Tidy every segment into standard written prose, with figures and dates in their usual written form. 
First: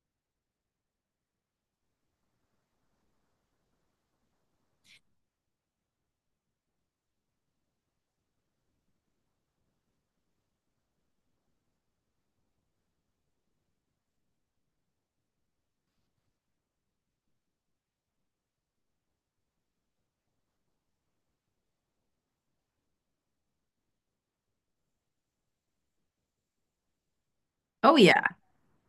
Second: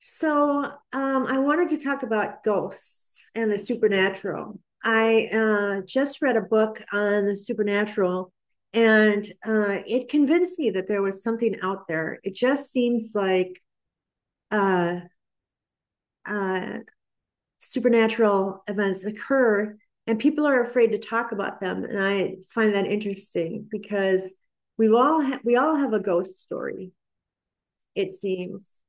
So I wanted to talk about ghosts and the supernatural. I just read a book on the supernatural, and it convinced me that there was something out there. It just seems like uh, uh, supernatural events occur, and people are afraid to talk about them. And I find that interesting because we all have a ghost story. Oh It yeah, seems.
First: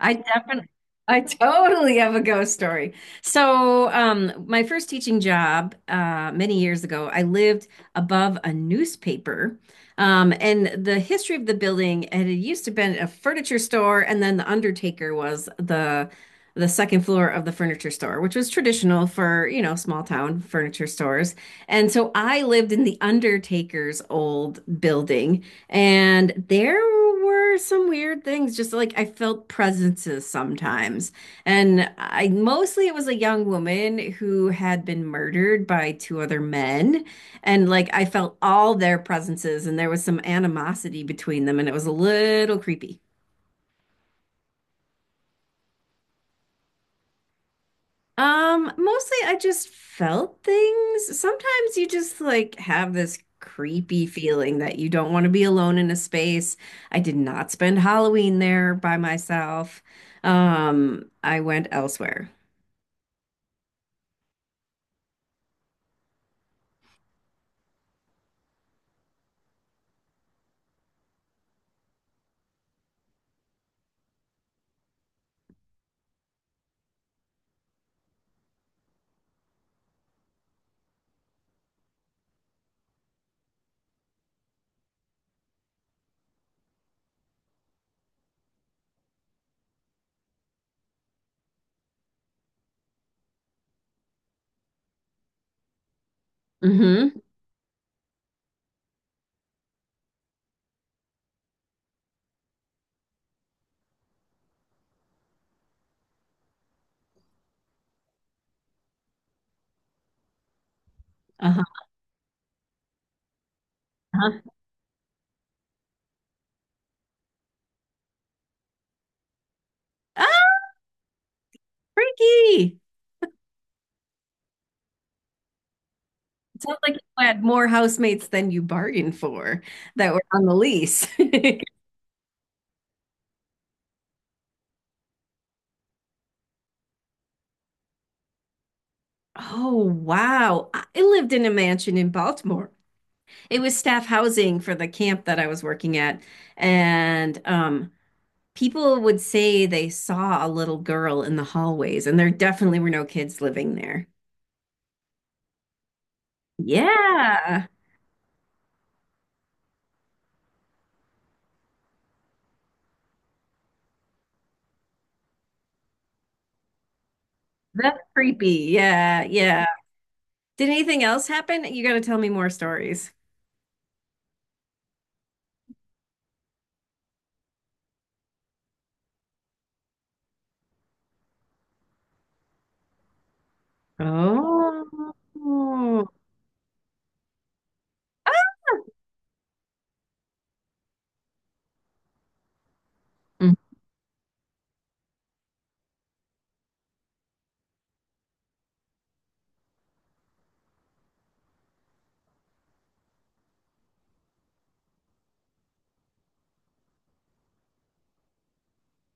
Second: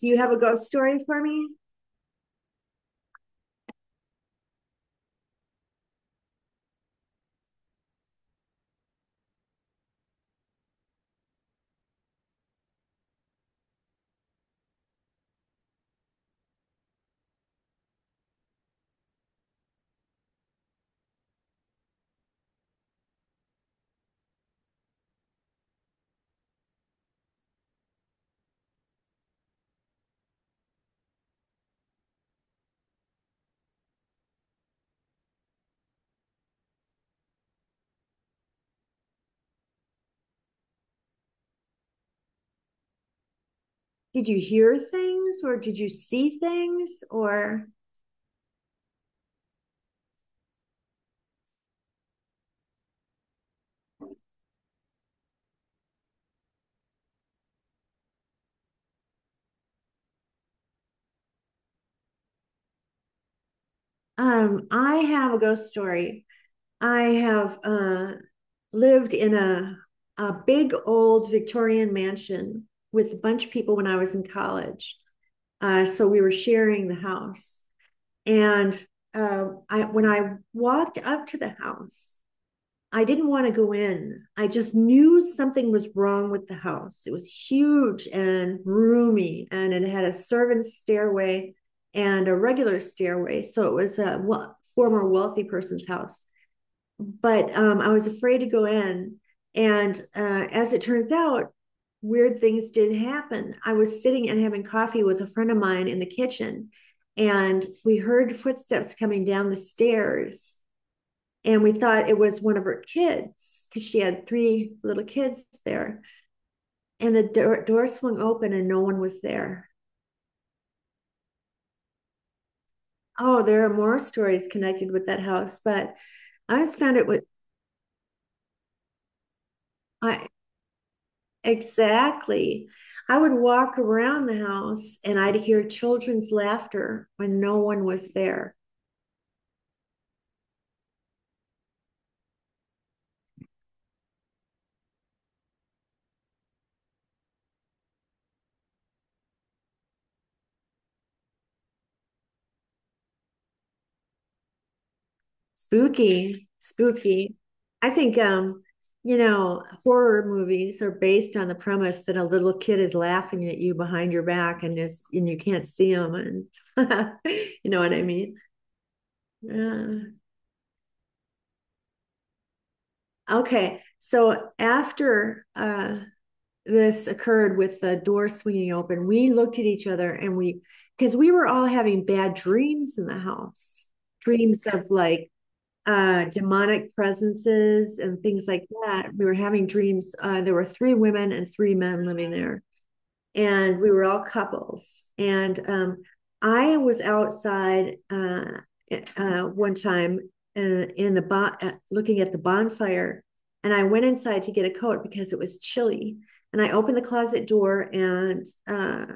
Do I you have a ghost definitely, story I for me? totally have a ghost story. So, my first teaching job, many years ago, I lived above a newspaper, and the history of the building, and it had used to been a furniture store, and then the undertaker was the second floor of the furniture store, which was traditional for, you know, small town furniture stores. And so I lived in the undertaker's old building. And there were some weird things, just like I felt presences sometimes. And I mostly it was a young woman who had been murdered by two other men. And like I felt all their presences, and there was some animosity between them, and it was a little creepy. Did you hear things or did you see things or Mostly I just felt things. Sometimes you just like have this creepy feeling that you don't want to be alone in a space. I did not spend Halloween there by myself. I went elsewhere. um i have a ghost story. I have lived in a big old Victorian mansion with a bunch of people when I was in college. So we were sharing the house. And when I walked up to the house, I didn't want to go in. I just knew something was wrong with the house. It was huge and roomy, and it had a servant's stairway and a regular stairway. So it was a former wealthy person's house. Mm-hmm. But I was afraid to go in. And as it turns out, weird things did happen. I was sitting and having coffee with a friend of mine in the kitchen, and we heard footsteps coming down the stairs, Uh-huh. and we thought it was one of her kids because she had Uh-huh. three little kids there. And the door swung open and no one was there. Ah, freaky. Oh, there are more stories connected with that house, but I It sounds just like found it was you had more housemates than you bargained for that were I on the lease. exactly. I would walk around the house and I'd hear children's laughter when no one was there. Oh, wow. I lived in a mansion in Baltimore. It was staff housing for the camp that I was working at. And people would say they saw a little girl in the hallways, and there definitely were no kids living there. Spooky, spooky. Yeah, I think horror movies are based on the premise that a little kid is laughing at you behind your back and is and you can't see them. And you know what that's I mean? creepy. Yeah, yeah. Yeah. Did anything else happen? You got to tell me more stories. Okay. So after this occurred with the door swinging open, we looked at each other and we because we were all having bad dreams in the house. Dreams of Oh. like demonic presences and things like that. We were having dreams. There were three women and three men living there, Ah! and we were all couples. And I was outside one time looking at the bonfire, and I went inside to get a coat because it was chilly. And I opened the closet door and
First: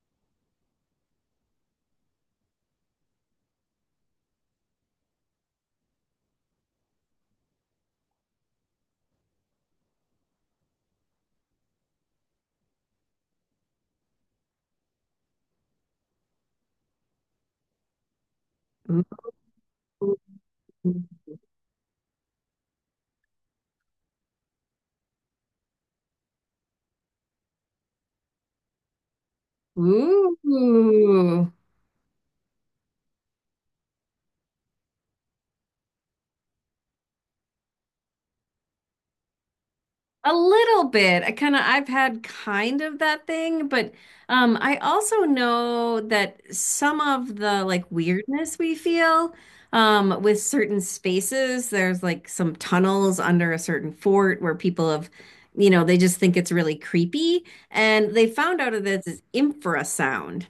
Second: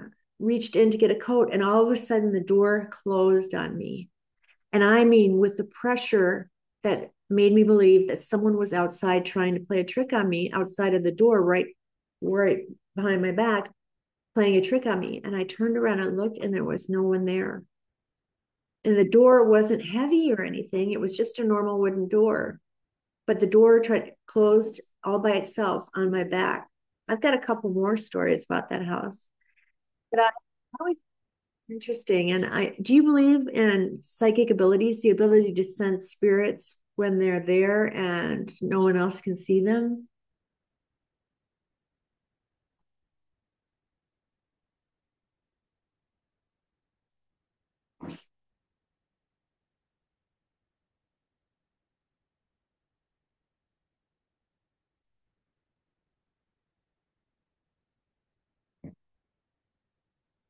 reached in to get a coat, and all of a sudden the door closed on me. And I mean, with the pressure that made me believe that someone was outside trying to play a trick on me outside of the door, right, right behind my back, playing a trick on me. And I turned around and looked, and there was no one there. And the door wasn't heavy or anything, it was just a normal wooden door. But the door closed all by itself on my back. I've got a couple more stories about that house. But I Ooh. always Ooh. Interesting. And I do you believe in psychic abilities, the ability to sense spirits when they're there and no one else can see them? A little bit. I kind of I've had kind of that thing, but I also know that some of the like weirdness we feel with certain spaces, there's like some tunnels under a certain fort where people have, you know, they just think it's really creepy and they found out of this is infrasound.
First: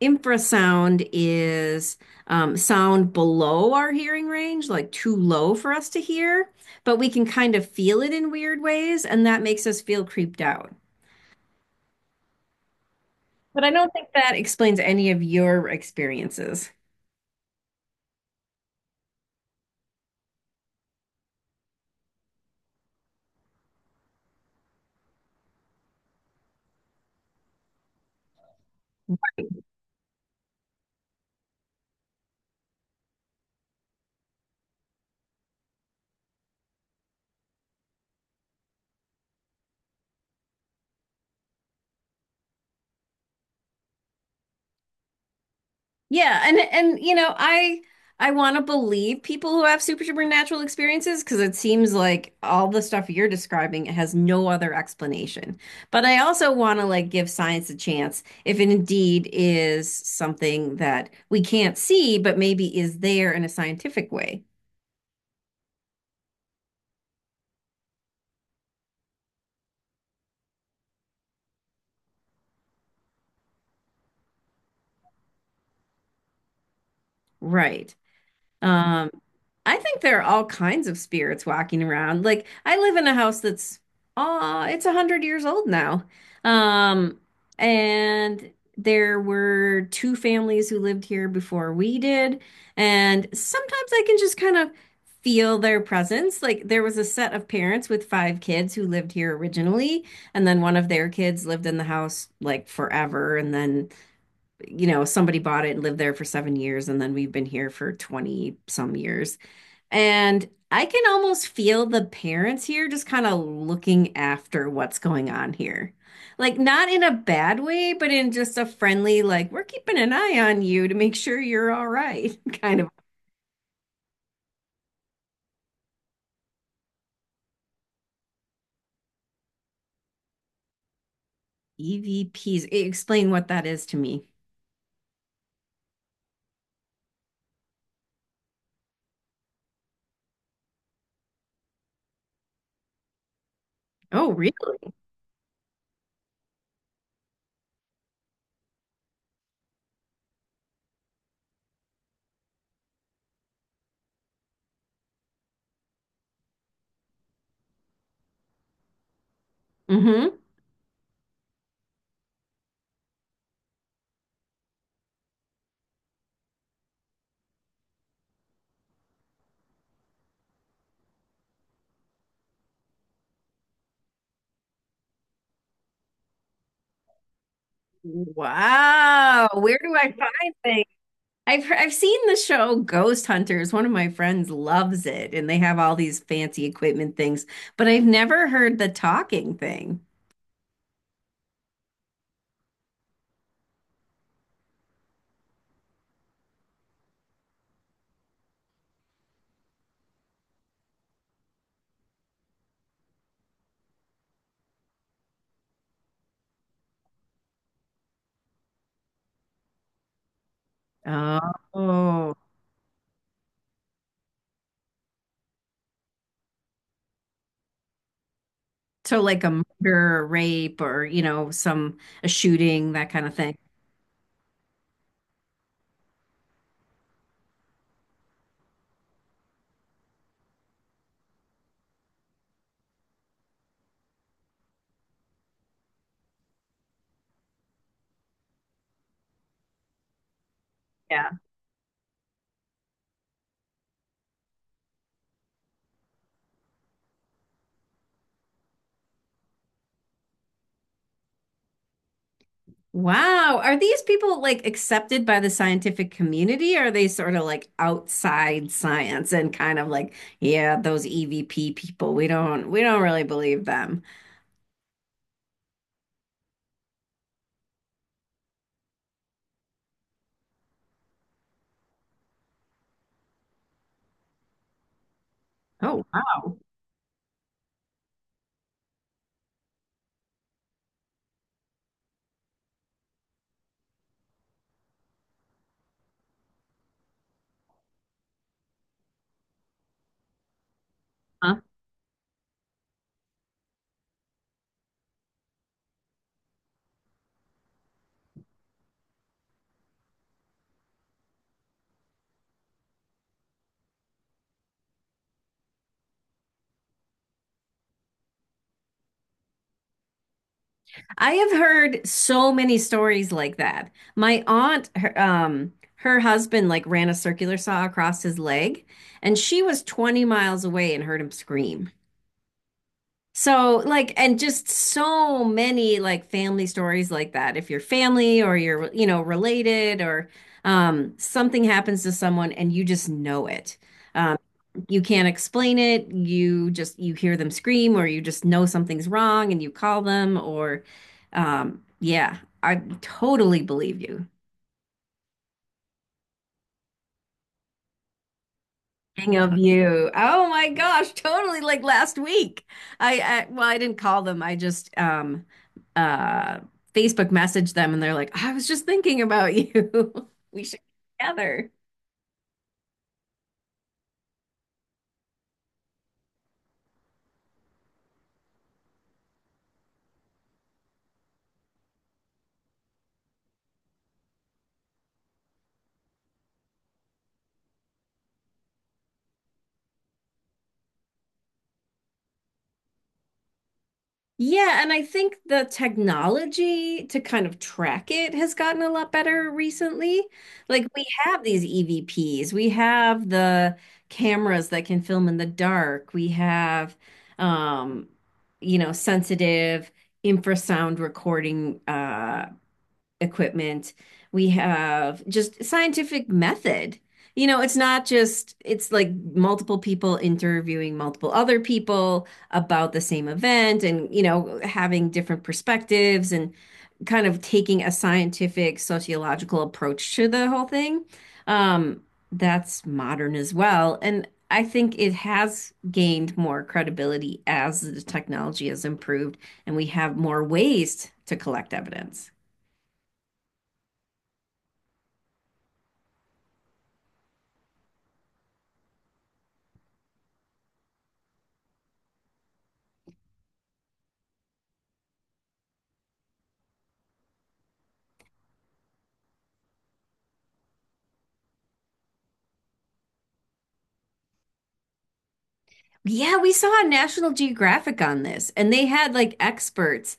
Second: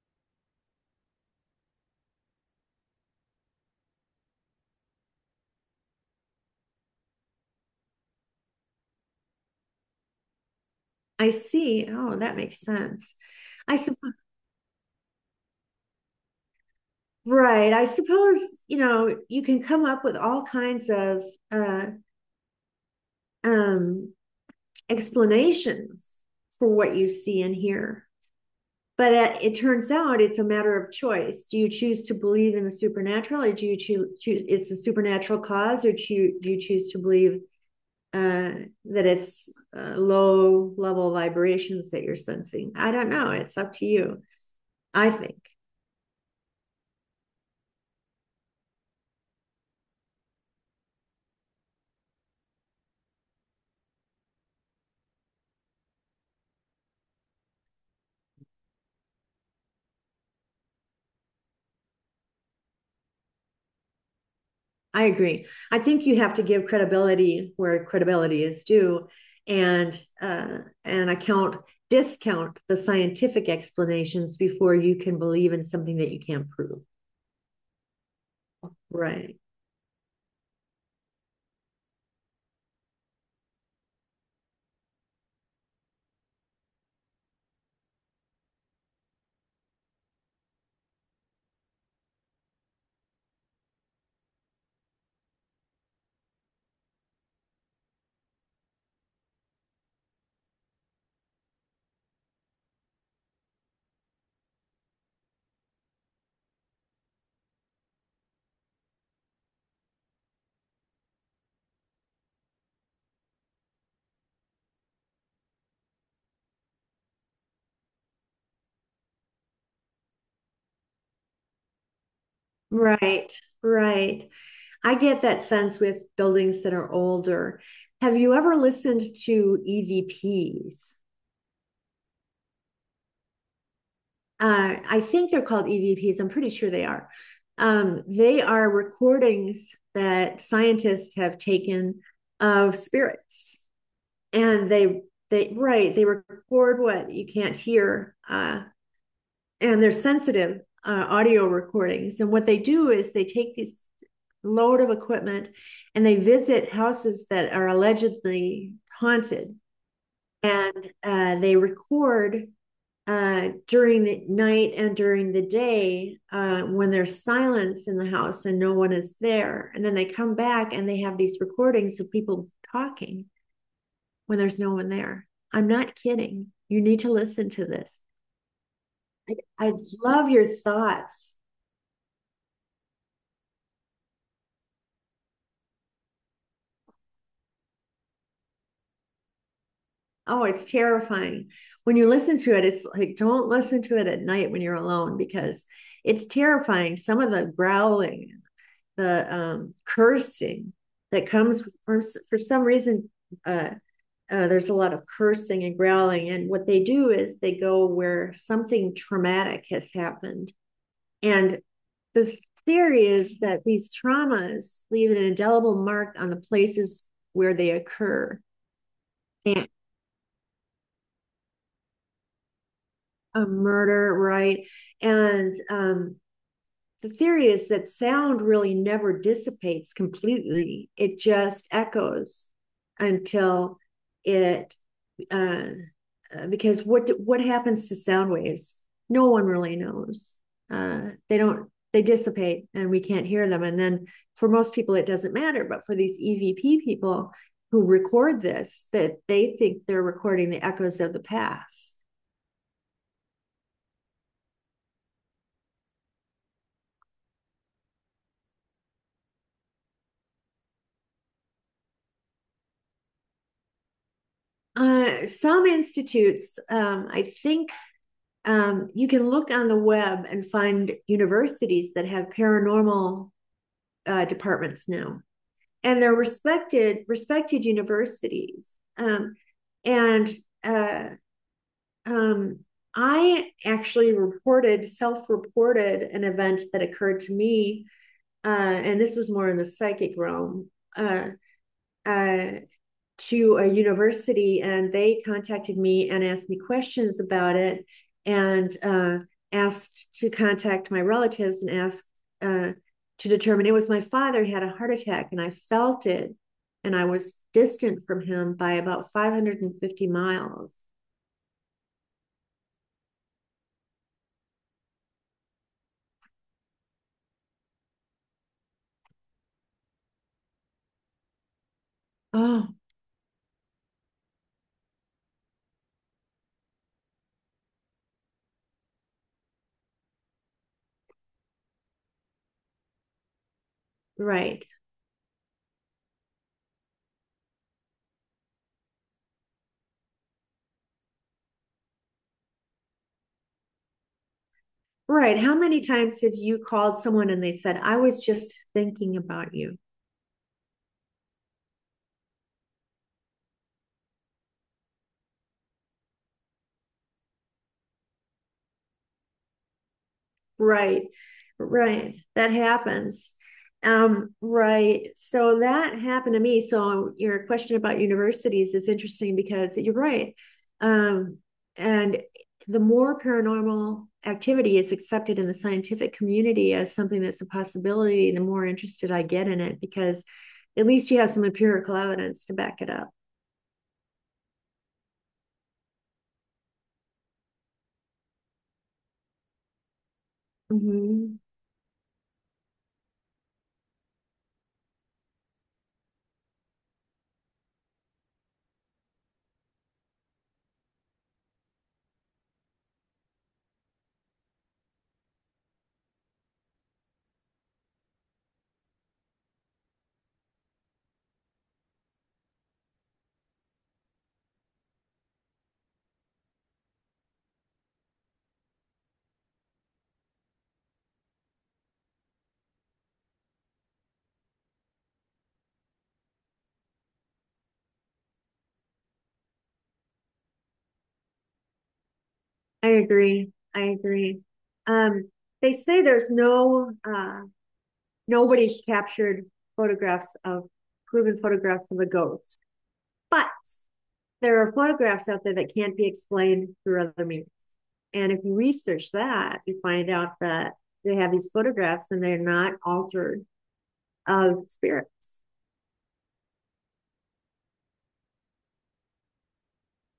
Infrasound is sound below our hearing range, like too low for us to hear but we can kind of feel it in weird ways, and that makes us feel creeped out. I see. Oh, that makes sense. But I I don't think suppose, that explains any of your experiences. right. I suppose, you can come up with all kinds of uh, um, explanations for what you see and hear. But it turns out it's a matter of choice. Do you choose to believe in the supernatural, or do you choose it's a supernatural cause, or do you choose to believe uh, that it's low level vibrations that you're sensing? I don't know. It's up to you. I think. Yeah, and you know, I want to believe people who have super supernatural experiences because it seems like all the stuff you're describing has no other explanation. But I also want to like give science a chance if it indeed is something that we can't see, but maybe is there in a scientific way. I agree. I think you have to give credibility where credibility is due, and uh, and account discount the scientific explanations before you can believe in something that you can't prove. Right. Um, Right. I think there are all kinds of spirits walking around. Like I live in a house that's it's 100 years old now. Um, and there were two families who lived here before we did, and sometimes I can just kind of feel their presence. Like there was a set of parents with 5 kids who lived here originally, and then one of their kids lived in the house like forever, and then you know, somebody bought it and lived there for 7 years, and then we've been here for 20 some years. And I can almost feel the parents here just kind of looking after what's going on here. Like, not in a bad way, but in just a friendly, like, we're keeping an eye on you to make sure you're all right kind of Right, right. I get that sense with buildings that are older. Have you ever listened to EVPs? EVPs. E- V Ps. E, explain what that is to me. I think they're called EVPs. I'm pretty sure they are. They are recordings that scientists have taken of spirits, Oh, really? and they record what you can't hear. And they're sensitive audio recordings. And what they do is they take this load of equipment and they visit houses that are allegedly haunted, Mm-hmm. and they record during the night and during the day when there's silence in the house and no one is there. And then they come back and they have these recordings of people talking when there's no one there. I'm not kidding. You need to listen to this. I, Wow. I Where do I love your find things? thoughts. I've heard, I've seen the show Ghost Hunters. One of my friends loves it, and they have all these fancy equipment things, but I've never heard the talking thing. Oh, it's terrifying. When you listen to it, it's like don't listen to it at night when you're alone because it's terrifying. Some of the growling, the cursing that comes for some reason, uh, there's a lot of cursing and growling. And what they do is they go where something traumatic has happened. And Oh, the theory is that these traumas leave an indelible mark on the places where they occur. so like a murder, a rape, or you know, some a shooting, that kind of A thing. murder, right? And the theory is that sound really never dissipates completely, it just echoes until it, uh, because what happens to sound waves? No one really knows. Yeah. They don't they dissipate and we can't hear them. And then for most people, it doesn't matter. But for these EVP people who record this, that they think they're recording the echoes of the past. Wow. Are these people like accepted by the scientific community? Or are they sort of like outside science and kind of like, yeah, those EVP people, we don't really believe them. Some institutes, I think you can look on the web and find universities that have paranormal departments now, and Oh, they're wow. Respected universities. And uh, um, I actually reported self reported an event that occurred to me, and this was more in the psychic realm. Uh, Huh? uh, to a university and they contacted me and asked me questions about it and asked to contact my relatives and asked uh, to determine it was my father. He had a heart attack and I felt it, and I was distant from him by about 550 miles. I have heard so many stories like that. My aunt, her, her husband like ran a circular saw across his leg, and she was 20 miles away and heard him scream. Oh, So, like, and just so many like family stories like that. If you're family or you're, you know, related or something happens to someone and you just know it. Um, right. you can't explain it. You just, you hear them scream or you just know something's wrong and you call them or, yeah, I totally believe you. Right. How many times have you called someone and they said, I was just thinking King about of you? You. Oh my gosh, totally like last week. I well, I didn't call them. I just uh Facebook messaged them and they're like, I was just thinking about you. We should Right. get together. Right. That happens. Right. So that happened to me. So your question about universities is interesting because you're right. Um, and the more paranormal activity is accepted in the scientific community as something that's a possibility, the more interested I get in it because at least you have some empirical evidence to back it up. Yeah, and I think the technology to kind of track it has gotten a lot better recently. Like we Mm-hmm. have these EVPs, we have the cameras that can film in the dark, we have um, you know, sensitive infrasound recording equipment. We have just scientific method. You know, it's not just, it's like multiple people interviewing multiple other people about the same event and, you know, having different perspectives and kind of taking a scientific sociological approach to the whole thing. Um, that's modern as well. And I think it has gained more credibility as the technology has improved and we have more ways to collect evidence. I agree. I agree. Um, they say there's no nobody's captured photographs of proven photographs of a ghost. But there are photographs out there that can't be explained through other means. And if you research that, you find out that they have these photographs and they're not altered of spirits. Yeah, we saw a National Geographic on this, and they had like experts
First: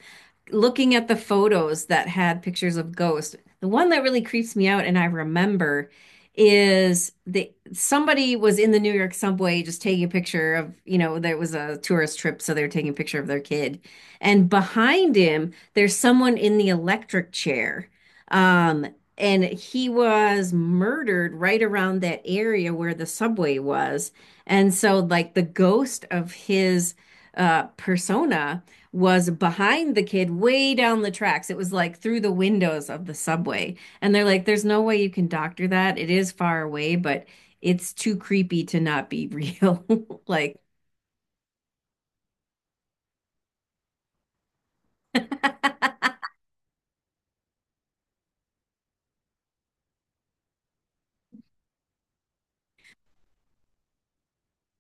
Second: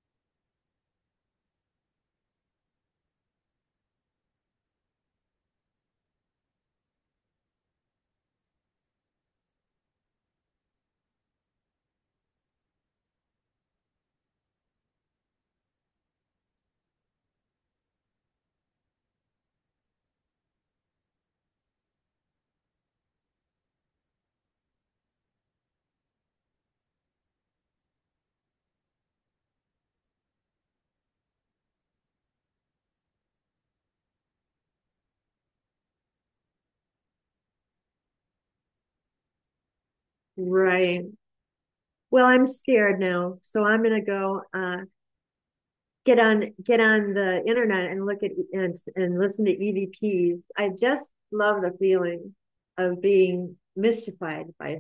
looking at the photos that had pictures of ghosts, the one that really creeps me out and I remember is the somebody was in the New York subway just taking a picture of, you know, there was a tourist trip, so they are taking a picture of their kid. And behind him, there's someone in the electric chair. Um, and he was murdered right around that area where the subway was. And so like the ghost of his persona was behind the kid way down the tracks. It was like through the windows of the subway. And they're like, there's no way you can doctor that. It is far away, but it's too creepy to not be real. Like, Right. Well, I'm scared now, so I'm gonna go get on the internet and look at E, and listen to EVPs. I just love the feeling of being mystified by